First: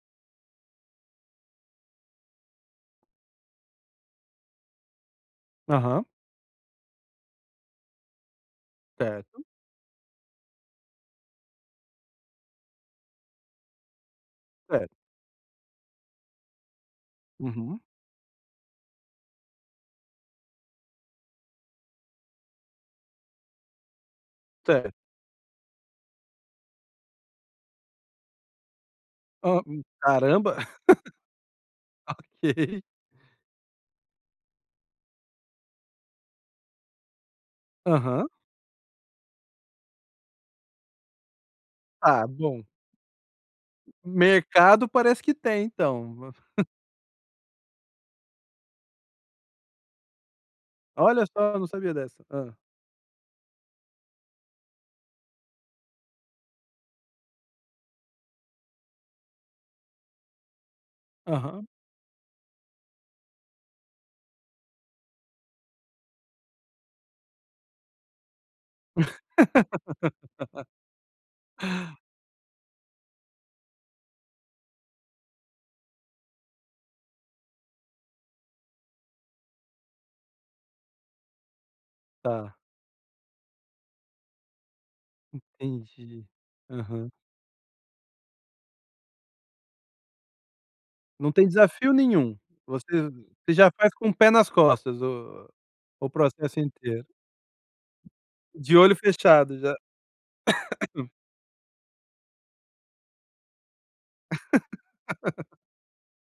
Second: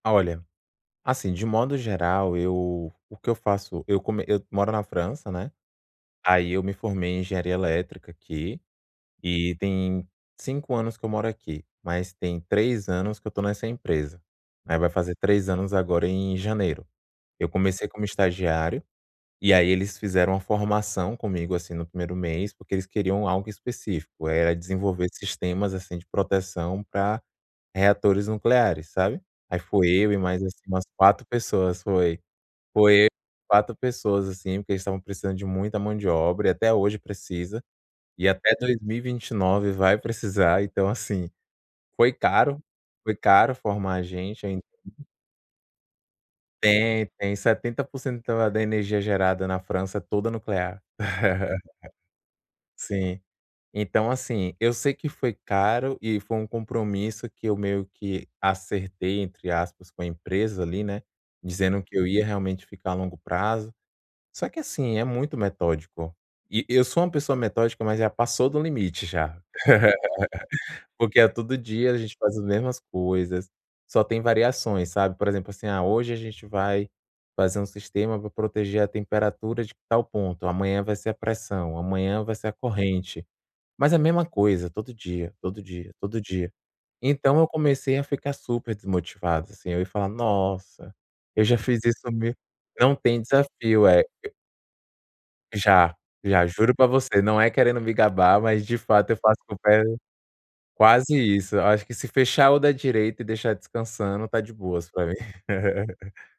Olha, assim de modo geral eu o que eu faço, eu como eu moro na França, né, Aham. aí eu me formei em engenharia elétrica aqui, Certo. e tem 5 anos que eu moro aqui, mas tem 3 anos que eu estou nessa empresa, né, vai Certo. fazer 3 anos agora em janeiro. Eu Uhum. comecei como estagiário, e aí eles fizeram uma formação comigo, assim, no 1º mês, porque eles queriam algo específico, era Certo. desenvolver sistemas assim de proteção pra reatores nucleares, sabe? Aí Hã, hum. fui eu e mais, Caramba. assim, umas 4 pessoas, foi Ok. foi eu, 4 pessoas assim, porque eles estavam precisando de muita mão de obra e até hoje precisa, Aham. e até 2029 vai precisar, então assim, foi Ah, caro bom. foi caro formar a gente em Mercado parece que tem, então. Tem, tem 70% da energia gerada na França é toda nuclear. Olha só, eu não sabia dessa, hã. Sim. Então assim, eu sei que foi caro e foi um compromisso que eu meio que acertei entre aspas com a empresa ali, né, Aham. dizendo que eu ia realmente ficar a longo prazo, só que assim é muito metódico. E eu sou uma pessoa metódica, mas já passou do limite já. Porque é todo dia a gente faz as mesmas coisas, só tem variações, sabe? Por exemplo assim, ah hoje a gente vai fazer um sistema para proteger a temperatura de tal ponto, amanhã vai ser a pressão, amanhã vai ser a Tá. corrente. Mas a mesma coisa, todo dia, todo dia, todo Entendi, dia. aham. Então eu comecei a ficar super desmotivado assim, eu ia falar: "Nossa, Não eu tem já fiz desafio isso, mi" nenhum. Você não tem você já desafio, faz é. com o pé nas costas o Já o já processo juro pra inteiro. você, não é querendo me gabar, mas de De olho fato eu faço com fechado já. pé quase isso. Eu acho que se fechar o da direita e deixar descansando está de boas pra mim.